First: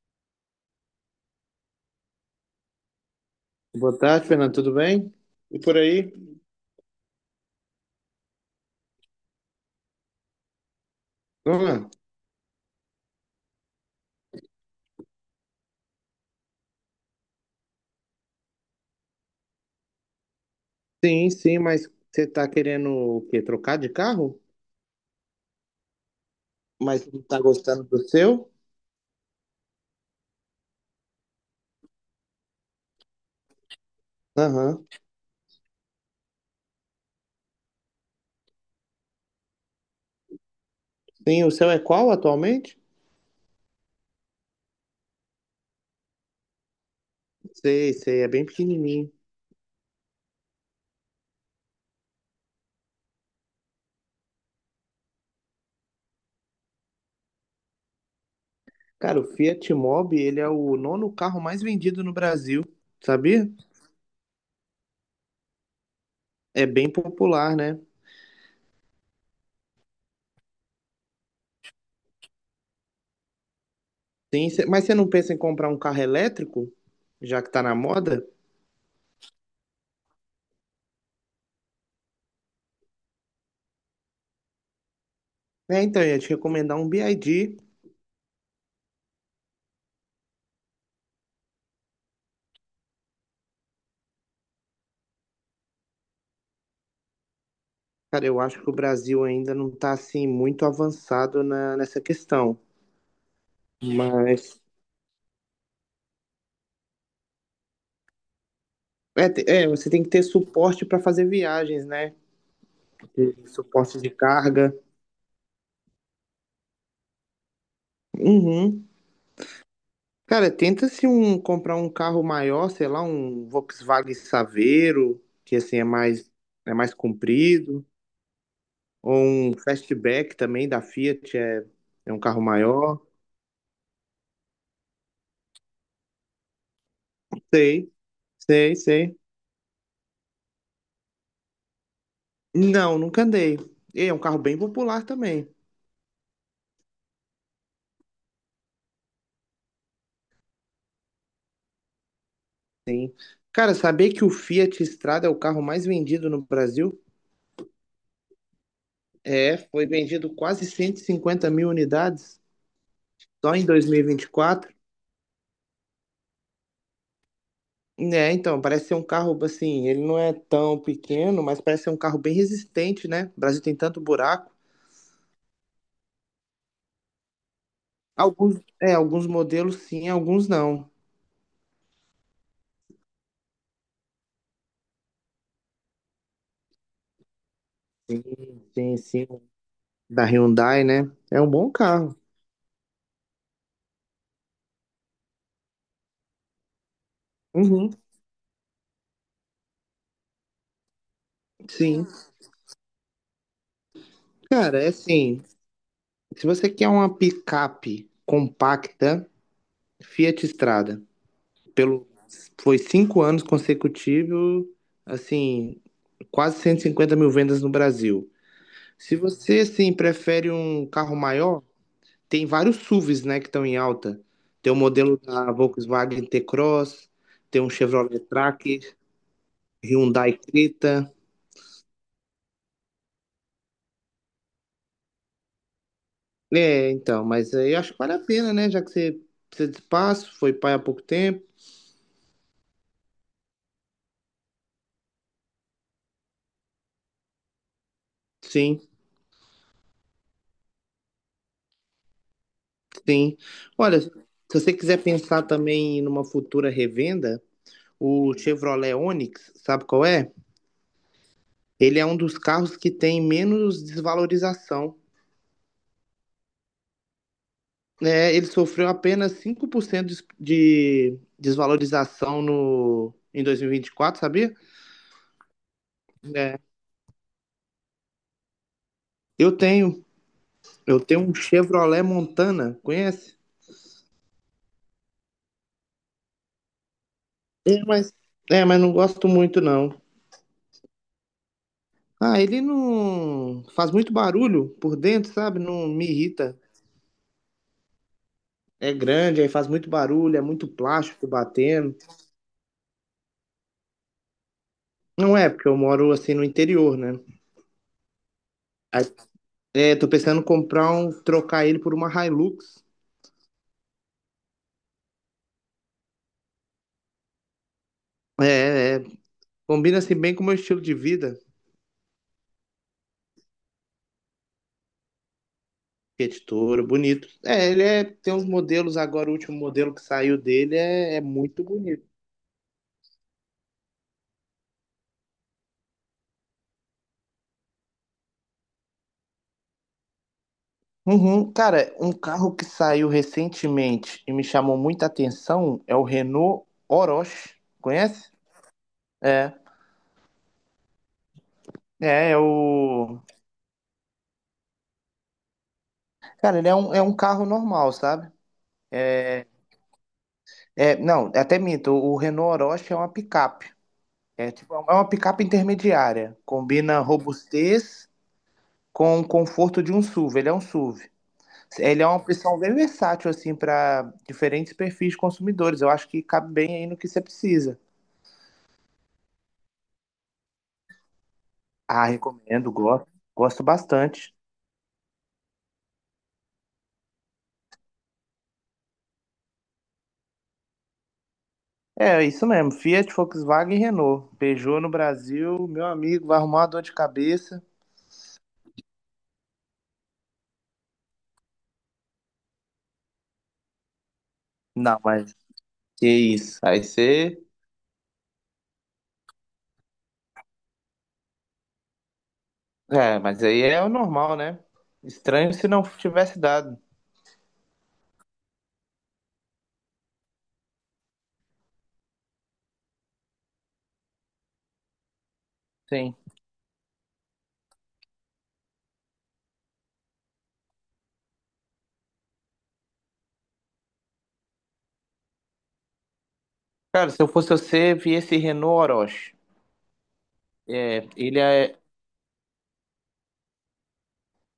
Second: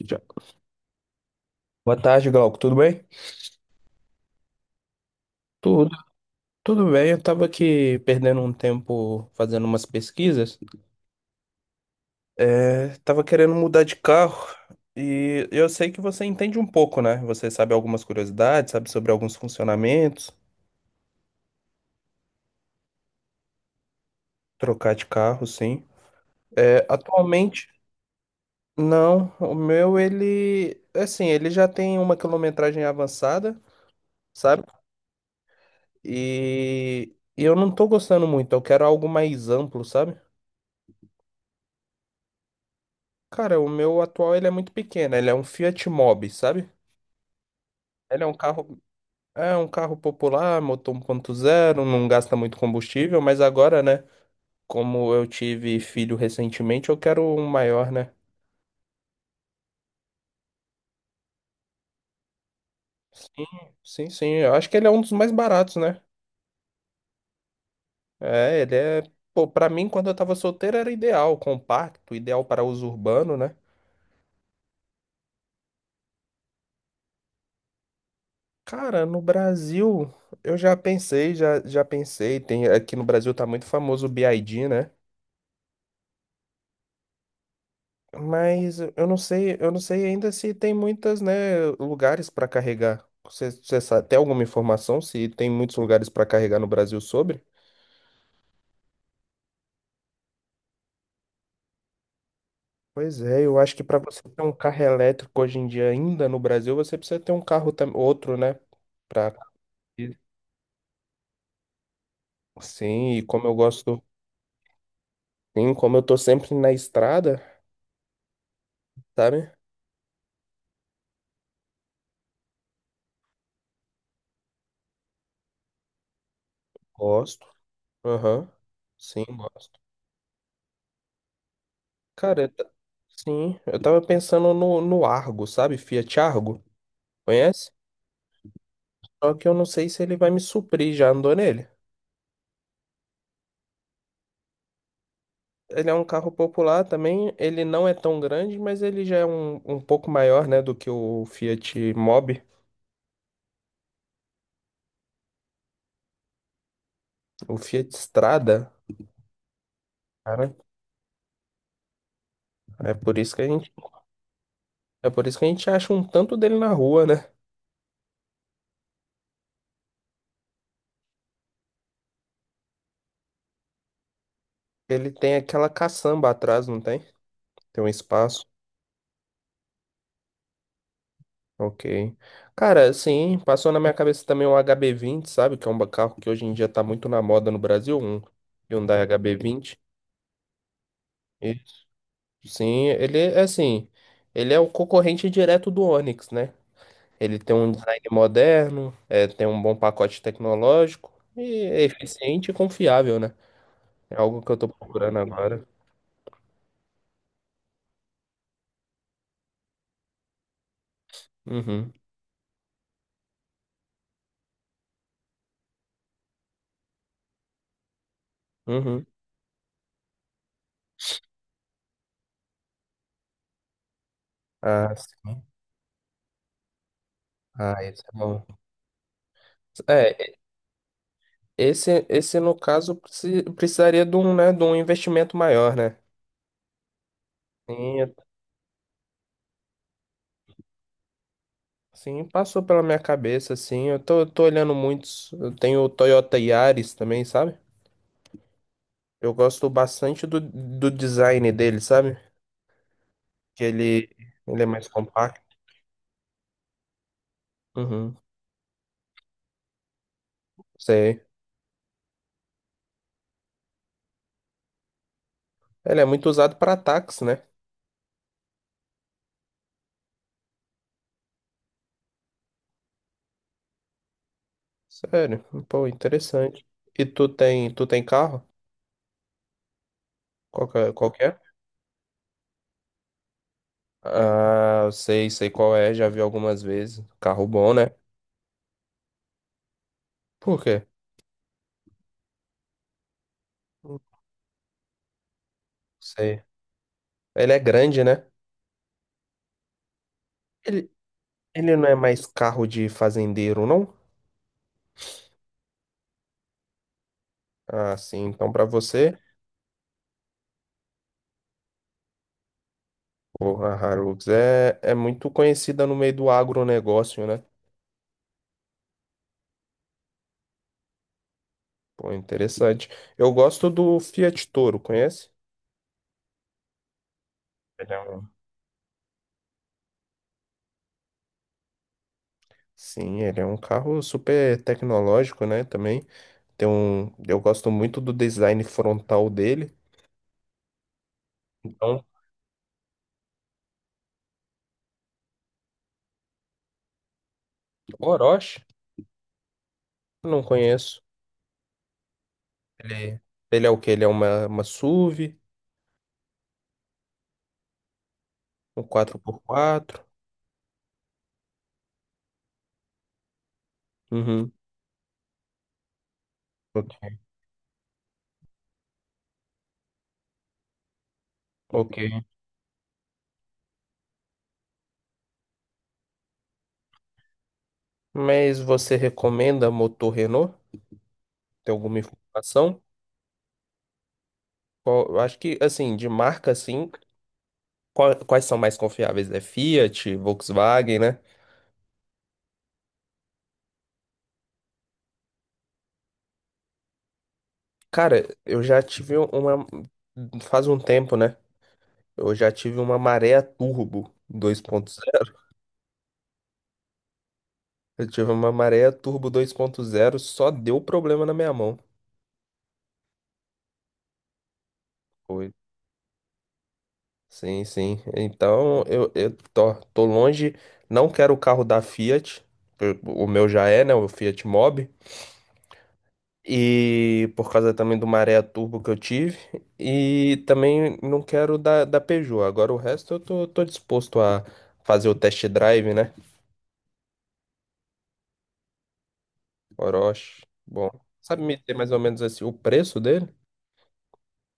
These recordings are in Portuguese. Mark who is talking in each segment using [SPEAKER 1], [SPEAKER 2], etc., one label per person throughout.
[SPEAKER 1] Já. Boa tarde, Glauco. Tudo bem?
[SPEAKER 2] Boa tarde, Fernando. Tudo bem? E por
[SPEAKER 1] Tudo.
[SPEAKER 2] aí?
[SPEAKER 1] Tudo bem. Eu tava aqui perdendo um tempo fazendo umas pesquisas.
[SPEAKER 2] Ah,
[SPEAKER 1] É, tava querendo mudar de carro e eu sei que você entende um pouco, né? Você sabe algumas curiosidades, sabe sobre alguns funcionamentos,
[SPEAKER 2] sim, sim, mas você tá querendo o quê? Trocar de carro?
[SPEAKER 1] trocar de carro, sim. É,
[SPEAKER 2] Mas não tá
[SPEAKER 1] atualmente,
[SPEAKER 2] gostando do seu?
[SPEAKER 1] não. O meu, ele, assim, ele já tem uma quilometragem avançada, sabe?
[SPEAKER 2] Aham.
[SPEAKER 1] E eu não tô gostando muito. Eu quero algo mais amplo, sabe?
[SPEAKER 2] Sim, o seu é qual atualmente?
[SPEAKER 1] Cara, o meu atual ele é muito pequeno, ele é um Fiat Mobi, sabe?
[SPEAKER 2] Sei, sei,
[SPEAKER 1] Ele
[SPEAKER 2] é bem pequenininho.
[SPEAKER 1] é um carro popular, motor 1.0, não gasta muito combustível, mas agora, né, como eu tive filho recentemente, eu quero um maior, né?
[SPEAKER 2] Cara, o Fiat Mobi, ele é o nono carro mais vendido no Brasil,
[SPEAKER 1] Sim,
[SPEAKER 2] sabia?
[SPEAKER 1] sim, sim. Eu acho que ele é um dos mais baratos, né?
[SPEAKER 2] É bem popular, né?
[SPEAKER 1] É, ele é, pô, pra mim quando eu tava solteiro era ideal, compacto, ideal para uso urbano, né?
[SPEAKER 2] Sim, mas você não pensa em comprar um carro elétrico, já que tá na moda?
[SPEAKER 1] Cara, no Brasil, eu já pensei, já pensei, tem, aqui no Brasil tá muito famoso o BYD, né?
[SPEAKER 2] É, então, eu ia te recomendar um BYD.
[SPEAKER 1] Mas eu não sei ainda se tem muitas, né, lugares para carregar. Você sabe, tem alguma informação se tem muitos lugares para carregar no Brasil sobre?
[SPEAKER 2] Cara, eu acho que o Brasil ainda não está assim muito avançado nessa questão,
[SPEAKER 1] Pois é, eu acho que para você ter um
[SPEAKER 2] mas
[SPEAKER 1] carro elétrico hoje em dia ainda no Brasil, você precisa ter um carro outro, né? Pra...
[SPEAKER 2] você tem que ter suporte para fazer viagens, né?
[SPEAKER 1] Sim, e
[SPEAKER 2] Ter
[SPEAKER 1] como eu
[SPEAKER 2] suporte
[SPEAKER 1] gosto,
[SPEAKER 2] de carga.
[SPEAKER 1] sim, como eu tô sempre na estrada,
[SPEAKER 2] Uhum.
[SPEAKER 1] sabe?
[SPEAKER 2] Cara, tenta se um comprar um carro maior, sei lá, um Volkswagen Saveiro, que assim é mais
[SPEAKER 1] Gosto.
[SPEAKER 2] comprido,
[SPEAKER 1] Aham.
[SPEAKER 2] ou
[SPEAKER 1] Sim,
[SPEAKER 2] um
[SPEAKER 1] gosto.
[SPEAKER 2] Fastback também da Fiat é um
[SPEAKER 1] Cara,
[SPEAKER 2] carro maior.
[SPEAKER 1] sim, eu tava pensando no Argo, sabe? Fiat Argo. Conhece?
[SPEAKER 2] Sei, sei.
[SPEAKER 1] Só que eu não sei se ele vai me suprir, já andou nele.
[SPEAKER 2] Não, nunca andei. E é um carro bem popular também.
[SPEAKER 1] Ele é um carro popular também, ele não é tão grande, mas ele já é um pouco maior, né, do que o Fiat Mobi,
[SPEAKER 2] Cara, saber que o Fiat Strada é o carro mais vendido no Brasil?
[SPEAKER 1] o Fiat Strada,
[SPEAKER 2] É, foi vendido
[SPEAKER 1] cara.
[SPEAKER 2] quase 150 mil unidades
[SPEAKER 1] É por isso que a
[SPEAKER 2] só em
[SPEAKER 1] gente,
[SPEAKER 2] 2024.
[SPEAKER 1] é por isso que a gente acha um tanto dele na rua, né?
[SPEAKER 2] É, então, parece ser um carro, assim, ele não é tão pequeno, mas parece ser um carro bem resistente, né? O Brasil tem tanto buraco.
[SPEAKER 1] Ele tem aquela caçamba atrás, não tem? Tem um espaço.
[SPEAKER 2] Alguns, é, alguns modelos sim, alguns não.
[SPEAKER 1] Ok. Cara, sim, passou na minha cabeça também um HB20, sabe? Que é um carro que hoje em dia tá muito na moda no Brasil, um
[SPEAKER 2] Sim, sim,
[SPEAKER 1] Hyundai
[SPEAKER 2] sim.
[SPEAKER 1] HB20.
[SPEAKER 2] Da Hyundai, né? É um bom carro.
[SPEAKER 1] Sim, ele é assim, ele é o concorrente direto do Onix, né? Ele tem um
[SPEAKER 2] Uhum,
[SPEAKER 1] design moderno, é, tem um bom pacote tecnológico e é
[SPEAKER 2] sim.
[SPEAKER 1] eficiente e confiável, né? É algo que eu tô
[SPEAKER 2] Cara, é
[SPEAKER 1] procurando
[SPEAKER 2] assim,
[SPEAKER 1] agora.
[SPEAKER 2] se você quer uma picape compacta, Fiat Strada.
[SPEAKER 1] Uhum,
[SPEAKER 2] Pelo, foi cinco anos consecutivos, assim, quase 150 mil vendas no Brasil.
[SPEAKER 1] uhum.
[SPEAKER 2] Se você, assim, prefere um carro maior, tem vários SUVs, né, que estão em alta. Tem o
[SPEAKER 1] Ah,
[SPEAKER 2] modelo
[SPEAKER 1] sim.
[SPEAKER 2] da Volkswagen T-Cross, tem um
[SPEAKER 1] Ah, esse é
[SPEAKER 2] Chevrolet
[SPEAKER 1] bom.
[SPEAKER 2] Tracker,
[SPEAKER 1] É,
[SPEAKER 2] Hyundai Creta.
[SPEAKER 1] esse no caso precisaria de um, né, de um investimento maior, né?
[SPEAKER 2] É, então, mas aí eu acho que
[SPEAKER 1] Sim,
[SPEAKER 2] vale a pena, né, já que você precisa de espaço, foi pai há pouco tempo.
[SPEAKER 1] sim, passou pela minha cabeça, assim. Eu tô olhando muitos. Eu tenho o Toyota Yaris também, sabe?
[SPEAKER 2] Sim,
[SPEAKER 1] Eu gosto bastante do design dele, sabe?
[SPEAKER 2] sim.
[SPEAKER 1] Que
[SPEAKER 2] Olha,
[SPEAKER 1] ele,
[SPEAKER 2] se
[SPEAKER 1] ele é
[SPEAKER 2] você
[SPEAKER 1] mais
[SPEAKER 2] quiser pensar
[SPEAKER 1] compacto.
[SPEAKER 2] também numa futura revenda,
[SPEAKER 1] Uhum.
[SPEAKER 2] o Chevrolet Onix, sabe qual é?
[SPEAKER 1] Sei.
[SPEAKER 2] Ele é um dos carros que tem menos desvalorização.
[SPEAKER 1] Ele é muito usado para ataques, né?
[SPEAKER 2] É, ele sofreu apenas 5% de desvalorização no, em 2024, sabia?
[SPEAKER 1] Sério. Pô,
[SPEAKER 2] É,
[SPEAKER 1] interessante. E tu tem carro?
[SPEAKER 2] eu tenho,
[SPEAKER 1] Qual que é?
[SPEAKER 2] eu
[SPEAKER 1] Qual
[SPEAKER 2] tenho
[SPEAKER 1] que
[SPEAKER 2] um
[SPEAKER 1] é?
[SPEAKER 2] Chevrolet Montana, conhece?
[SPEAKER 1] Ah, eu sei, sei qual é, já vi algumas vezes. Carro bom, né?
[SPEAKER 2] É, mas, mas não gosto muito não.
[SPEAKER 1] Por quê?
[SPEAKER 2] Ah, ele não faz
[SPEAKER 1] Não.
[SPEAKER 2] muito barulho por dentro, sabe? Não me
[SPEAKER 1] Sei.
[SPEAKER 2] irrita.
[SPEAKER 1] Ele é grande, né?
[SPEAKER 2] É grande, aí faz muito barulho, é muito
[SPEAKER 1] Ele,
[SPEAKER 2] plástico
[SPEAKER 1] ele não é
[SPEAKER 2] batendo.
[SPEAKER 1] mais carro de fazendeiro, não?
[SPEAKER 2] Não é, porque eu moro assim no interior, né?
[SPEAKER 1] Ah, sim. Então, para
[SPEAKER 2] Aí,
[SPEAKER 1] você,
[SPEAKER 2] tô pensando em comprar um, trocar ele por uma Hilux.
[SPEAKER 1] pô, a Hilux é muito conhecida no meio do agronegócio, né?
[SPEAKER 2] É. Combina assim bem com o meu estilo de vida.
[SPEAKER 1] Pô, interessante. Eu gosto do Fiat Toro, conhece?
[SPEAKER 2] Fiat Toro, bonito. É, ele
[SPEAKER 1] Ele é
[SPEAKER 2] é,
[SPEAKER 1] um-
[SPEAKER 2] tem uns modelos agora, o último modelo que saiu dele é muito bonito.
[SPEAKER 1] Sim, ele é um carro super tecnológico, né? Também tem um. Eu gosto muito do design frontal dele.
[SPEAKER 2] Uhum. Cara,
[SPEAKER 1] Então,
[SPEAKER 2] um carro que saiu recentemente e me chamou muita atenção é o Renault Oroch. Conhece?
[SPEAKER 1] Orochi,
[SPEAKER 2] É.
[SPEAKER 1] não conheço.
[SPEAKER 2] É, é
[SPEAKER 1] Ele,
[SPEAKER 2] o.
[SPEAKER 1] ele é o quê? Ele é uma SUV,
[SPEAKER 2] Cara, ele é um carro normal, sabe?
[SPEAKER 1] um quatro por quatro.
[SPEAKER 2] É, não, até minto, o Renault Oroch é uma picape. É
[SPEAKER 1] Uhum.
[SPEAKER 2] tipo, é uma picape intermediária. Combina
[SPEAKER 1] Ok.
[SPEAKER 2] robustez com o conforto de um SUV. Ele é um SUV. Ele é uma
[SPEAKER 1] Ok.
[SPEAKER 2] opção bem versátil, assim, para diferentes perfis de consumidores. Eu acho que cabe bem aí no que você precisa.
[SPEAKER 1] Mas você recomenda motor Renault? Tem alguma
[SPEAKER 2] Ah, recomendo,
[SPEAKER 1] informação?
[SPEAKER 2] gosto, gosto bastante.
[SPEAKER 1] Eu acho que, assim, de marca, assim, quais são mais confiáveis? É Fiat, Volkswagen, né?
[SPEAKER 2] É, é isso mesmo. Fiat, Volkswagen e Renault. Peugeot no Brasil, meu amigo, vai arrumar uma dor de cabeça.
[SPEAKER 1] Cara, eu já tive um, uma. Faz um tempo, né? Eu já tive uma maré turbo
[SPEAKER 2] Não, mas
[SPEAKER 1] 2.0.
[SPEAKER 2] que isso. Aí você.
[SPEAKER 1] Eu tive uma maré turbo 2.0, só deu problema na minha mão.
[SPEAKER 2] É, mas aí é o normal, né?
[SPEAKER 1] Foi.
[SPEAKER 2] Estranho se não tivesse dado.
[SPEAKER 1] Sim, sim. Então, eu tô longe, não quero o carro da Fiat. O meu já é, né? O Fiat Mobi.
[SPEAKER 2] Sim.
[SPEAKER 1] E por causa também do maré turbo que eu tive. E também não quero da Peugeot. Agora o resto eu tô disposto a fazer o test drive, né?
[SPEAKER 2] Cara, se eu fosse você, vi esse Renault Orochi.
[SPEAKER 1] Orochi. Bom,
[SPEAKER 2] É, ele
[SPEAKER 1] sabe me dizer
[SPEAKER 2] é.
[SPEAKER 1] mais ou menos assim o preço dele?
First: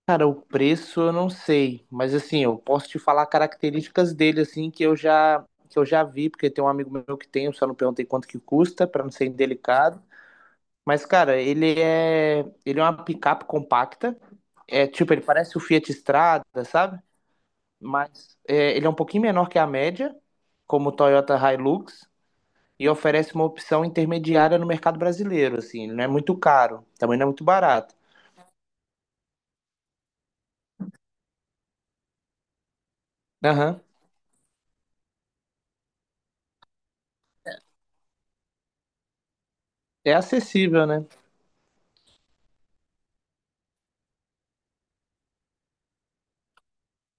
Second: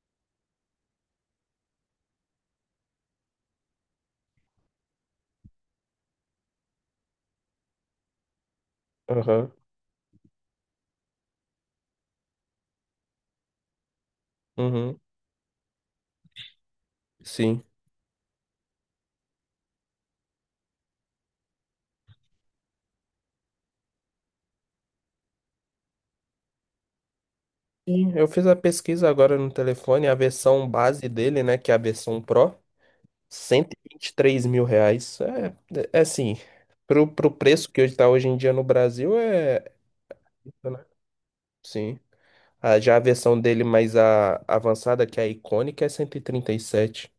[SPEAKER 2] Cara, o preço eu não sei, mas assim, eu posso te falar características dele, assim, que eu já vi, porque tem um amigo meu que tem, eu só não perguntei quanto que custa, pra não ser
[SPEAKER 1] Aham.
[SPEAKER 2] indelicado. Mas, cara, ele é. Ele é uma picape compacta. É
[SPEAKER 1] Uhum,
[SPEAKER 2] tipo, ele parece o Fiat Strada, sabe?
[SPEAKER 1] sim.
[SPEAKER 2] Mas é, ele é um pouquinho menor que a média, como o Toyota Hilux. E oferece uma opção intermediária no mercado brasileiro, assim, não é muito caro, também não é muito barato.
[SPEAKER 1] Sim, eu fiz a pesquisa agora no telefone, a versão base dele, né, que é a versão Pro, cento e
[SPEAKER 2] Aham.
[SPEAKER 1] e vinte e três mil reais. É, é assim, pro preço que hoje tá hoje em dia no Brasil é...
[SPEAKER 2] É
[SPEAKER 1] né?
[SPEAKER 2] acessível, né?
[SPEAKER 1] Sim. Ah, já a versão dele mais a, avançada, que é a icônica, é cento e trinta e sete.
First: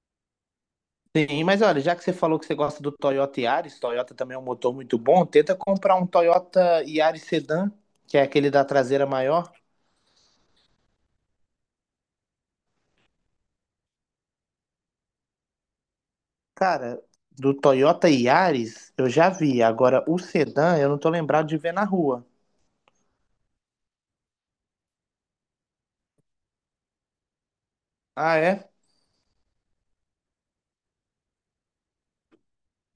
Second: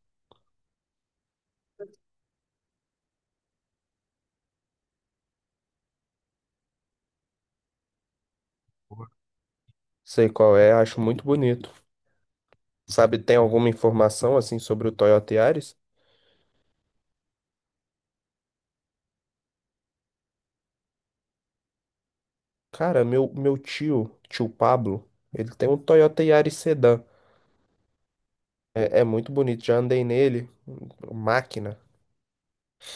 [SPEAKER 2] Sim, mas olha, já que você falou que você gosta do Toyota Yaris, Toyota também é um motor muito bom, tenta comprar um Toyota Yaris Sedan, que é aquele da traseira maior.
[SPEAKER 1] Sei qual é, acho muito bonito. Sabe, tem alguma informação, assim, sobre o Toyota Yaris?
[SPEAKER 2] Cara, do Toyota Yaris eu já vi, agora o Sedan eu não tô lembrado de ver na rua.
[SPEAKER 1] Cara, meu tio, tio Pablo, ele tem um Toyota Yaris Sedan.
[SPEAKER 2] Ah, é?
[SPEAKER 1] É, é muito bonito, já andei nele. Máquina,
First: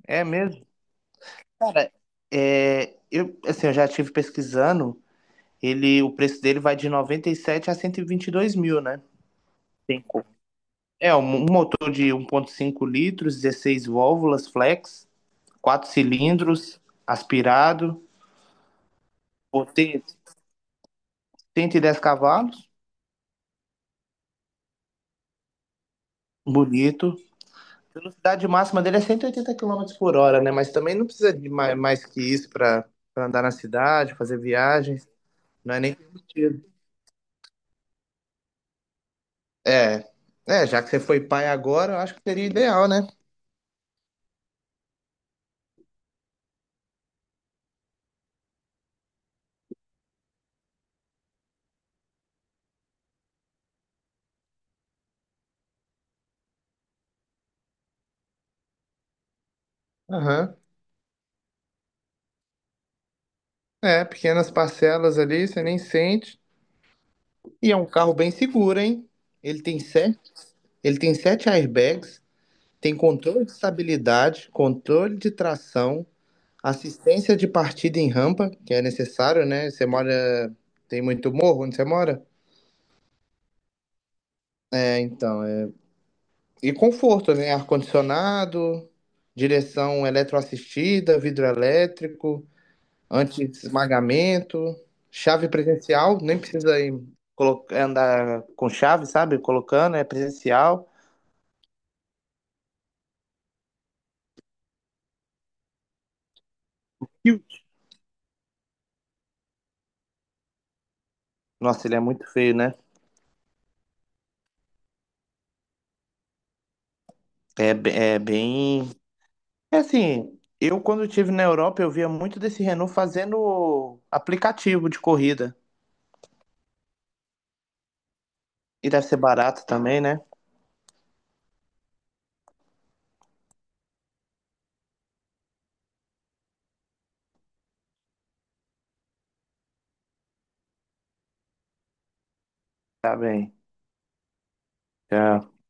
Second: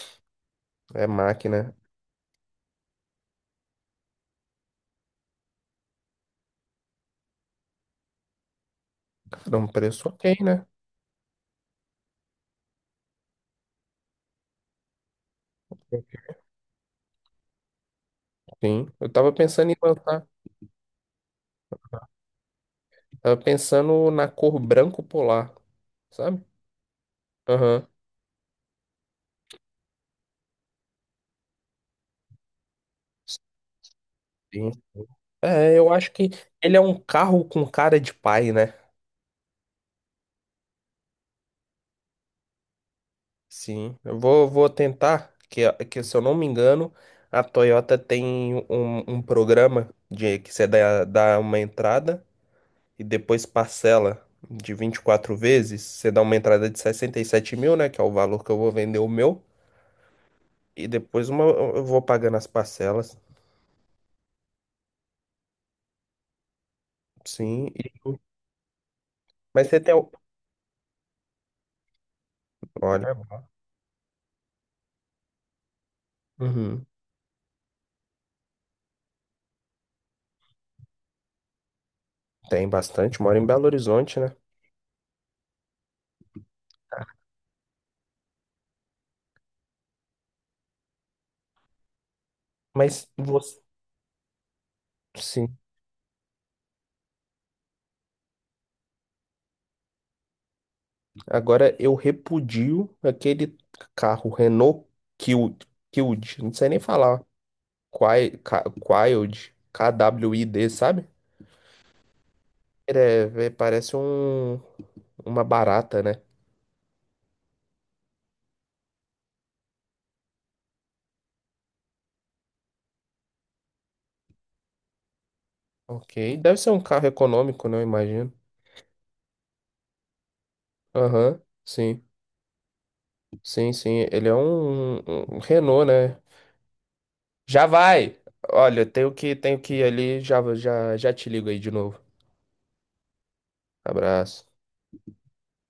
[SPEAKER 2] É mesmo?
[SPEAKER 1] é máquina.
[SPEAKER 2] Cara, é, eu, assim, eu já estive pesquisando ele, o preço dele vai de 97 a 122 mil, né?
[SPEAKER 1] Dá um
[SPEAKER 2] Tem
[SPEAKER 1] preço
[SPEAKER 2] como.
[SPEAKER 1] ok, né?
[SPEAKER 2] É, um motor de 1.5 litros, 16 válvulas flex, 4 cilindros, aspirado,
[SPEAKER 1] Sim, eu tava pensando em
[SPEAKER 2] potente,
[SPEAKER 1] lançar,
[SPEAKER 2] 110 cavalos,
[SPEAKER 1] tava pensando na cor branco polar, sabe?
[SPEAKER 2] bonito.
[SPEAKER 1] Aham.
[SPEAKER 2] A velocidade máxima dele é 180 quilômetros por hora, né? Mas também não precisa de mais que isso para andar na cidade, fazer
[SPEAKER 1] Sim.
[SPEAKER 2] viagens. Não
[SPEAKER 1] É,
[SPEAKER 2] é
[SPEAKER 1] eu
[SPEAKER 2] nem
[SPEAKER 1] acho que
[SPEAKER 2] permitido.
[SPEAKER 1] ele é um carro com cara de pai, né?
[SPEAKER 2] É, já que você foi pai agora, eu acho que seria ideal, né?
[SPEAKER 1] Sim, eu vou tentar, que se eu não me engano, a Toyota tem um, um programa de que você dá uma entrada. E depois parcela de 24 vezes, você dá uma entrada de 67 mil, né? Que é o valor que eu vou vender o meu.
[SPEAKER 2] Aham.
[SPEAKER 1] E depois uma, eu vou pagando as parcelas.
[SPEAKER 2] É, pequenas parcelas ali, você nem sente.
[SPEAKER 1] Sim.
[SPEAKER 2] E é um carro bem seguro, hein? Ele
[SPEAKER 1] Mas você
[SPEAKER 2] tem
[SPEAKER 1] tem.
[SPEAKER 2] sete, ele tem sete airbags, tem
[SPEAKER 1] Olha.
[SPEAKER 2] controle de estabilidade, controle de tração,
[SPEAKER 1] Uhum,
[SPEAKER 2] assistência de partida em rampa, que é necessário, né? Tem muito morro onde você mora?
[SPEAKER 1] tem bastante. Mora em Belo Horizonte, né?
[SPEAKER 2] É, então, é... E conforto, né? Ar-condicionado, direção eletroassistida, vidro elétrico,
[SPEAKER 1] Mas você.
[SPEAKER 2] anti-esmagamento, chave
[SPEAKER 1] Sim.
[SPEAKER 2] presencial, nem precisa ir andar com chave, sabe? Colocando, é presencial.
[SPEAKER 1] Agora eu repudio aquele carro Renault Kwid. Kwid. Não sei nem falar.
[SPEAKER 2] E o
[SPEAKER 1] Kwid. KWID, K W I D, sabe?
[SPEAKER 2] Nossa, ele é muito feio, né?
[SPEAKER 1] Parece uma barata, né?
[SPEAKER 2] É bem. É assim, eu quando estive na Europa, eu via muito desse Renault fazendo aplicativo de corrida.
[SPEAKER 1] Ok. Deve ser um carro econômico, né? Eu imagino.
[SPEAKER 2] E deve ser barato também, né?
[SPEAKER 1] Aham. Sim. Sim, sim. Ele é um Renault, né? Já vai! Olha, tenho que ir ali. Já, já, já te ligo aí de novo.
[SPEAKER 2] Tá bem.
[SPEAKER 1] Abraço.
[SPEAKER 2] Tchau.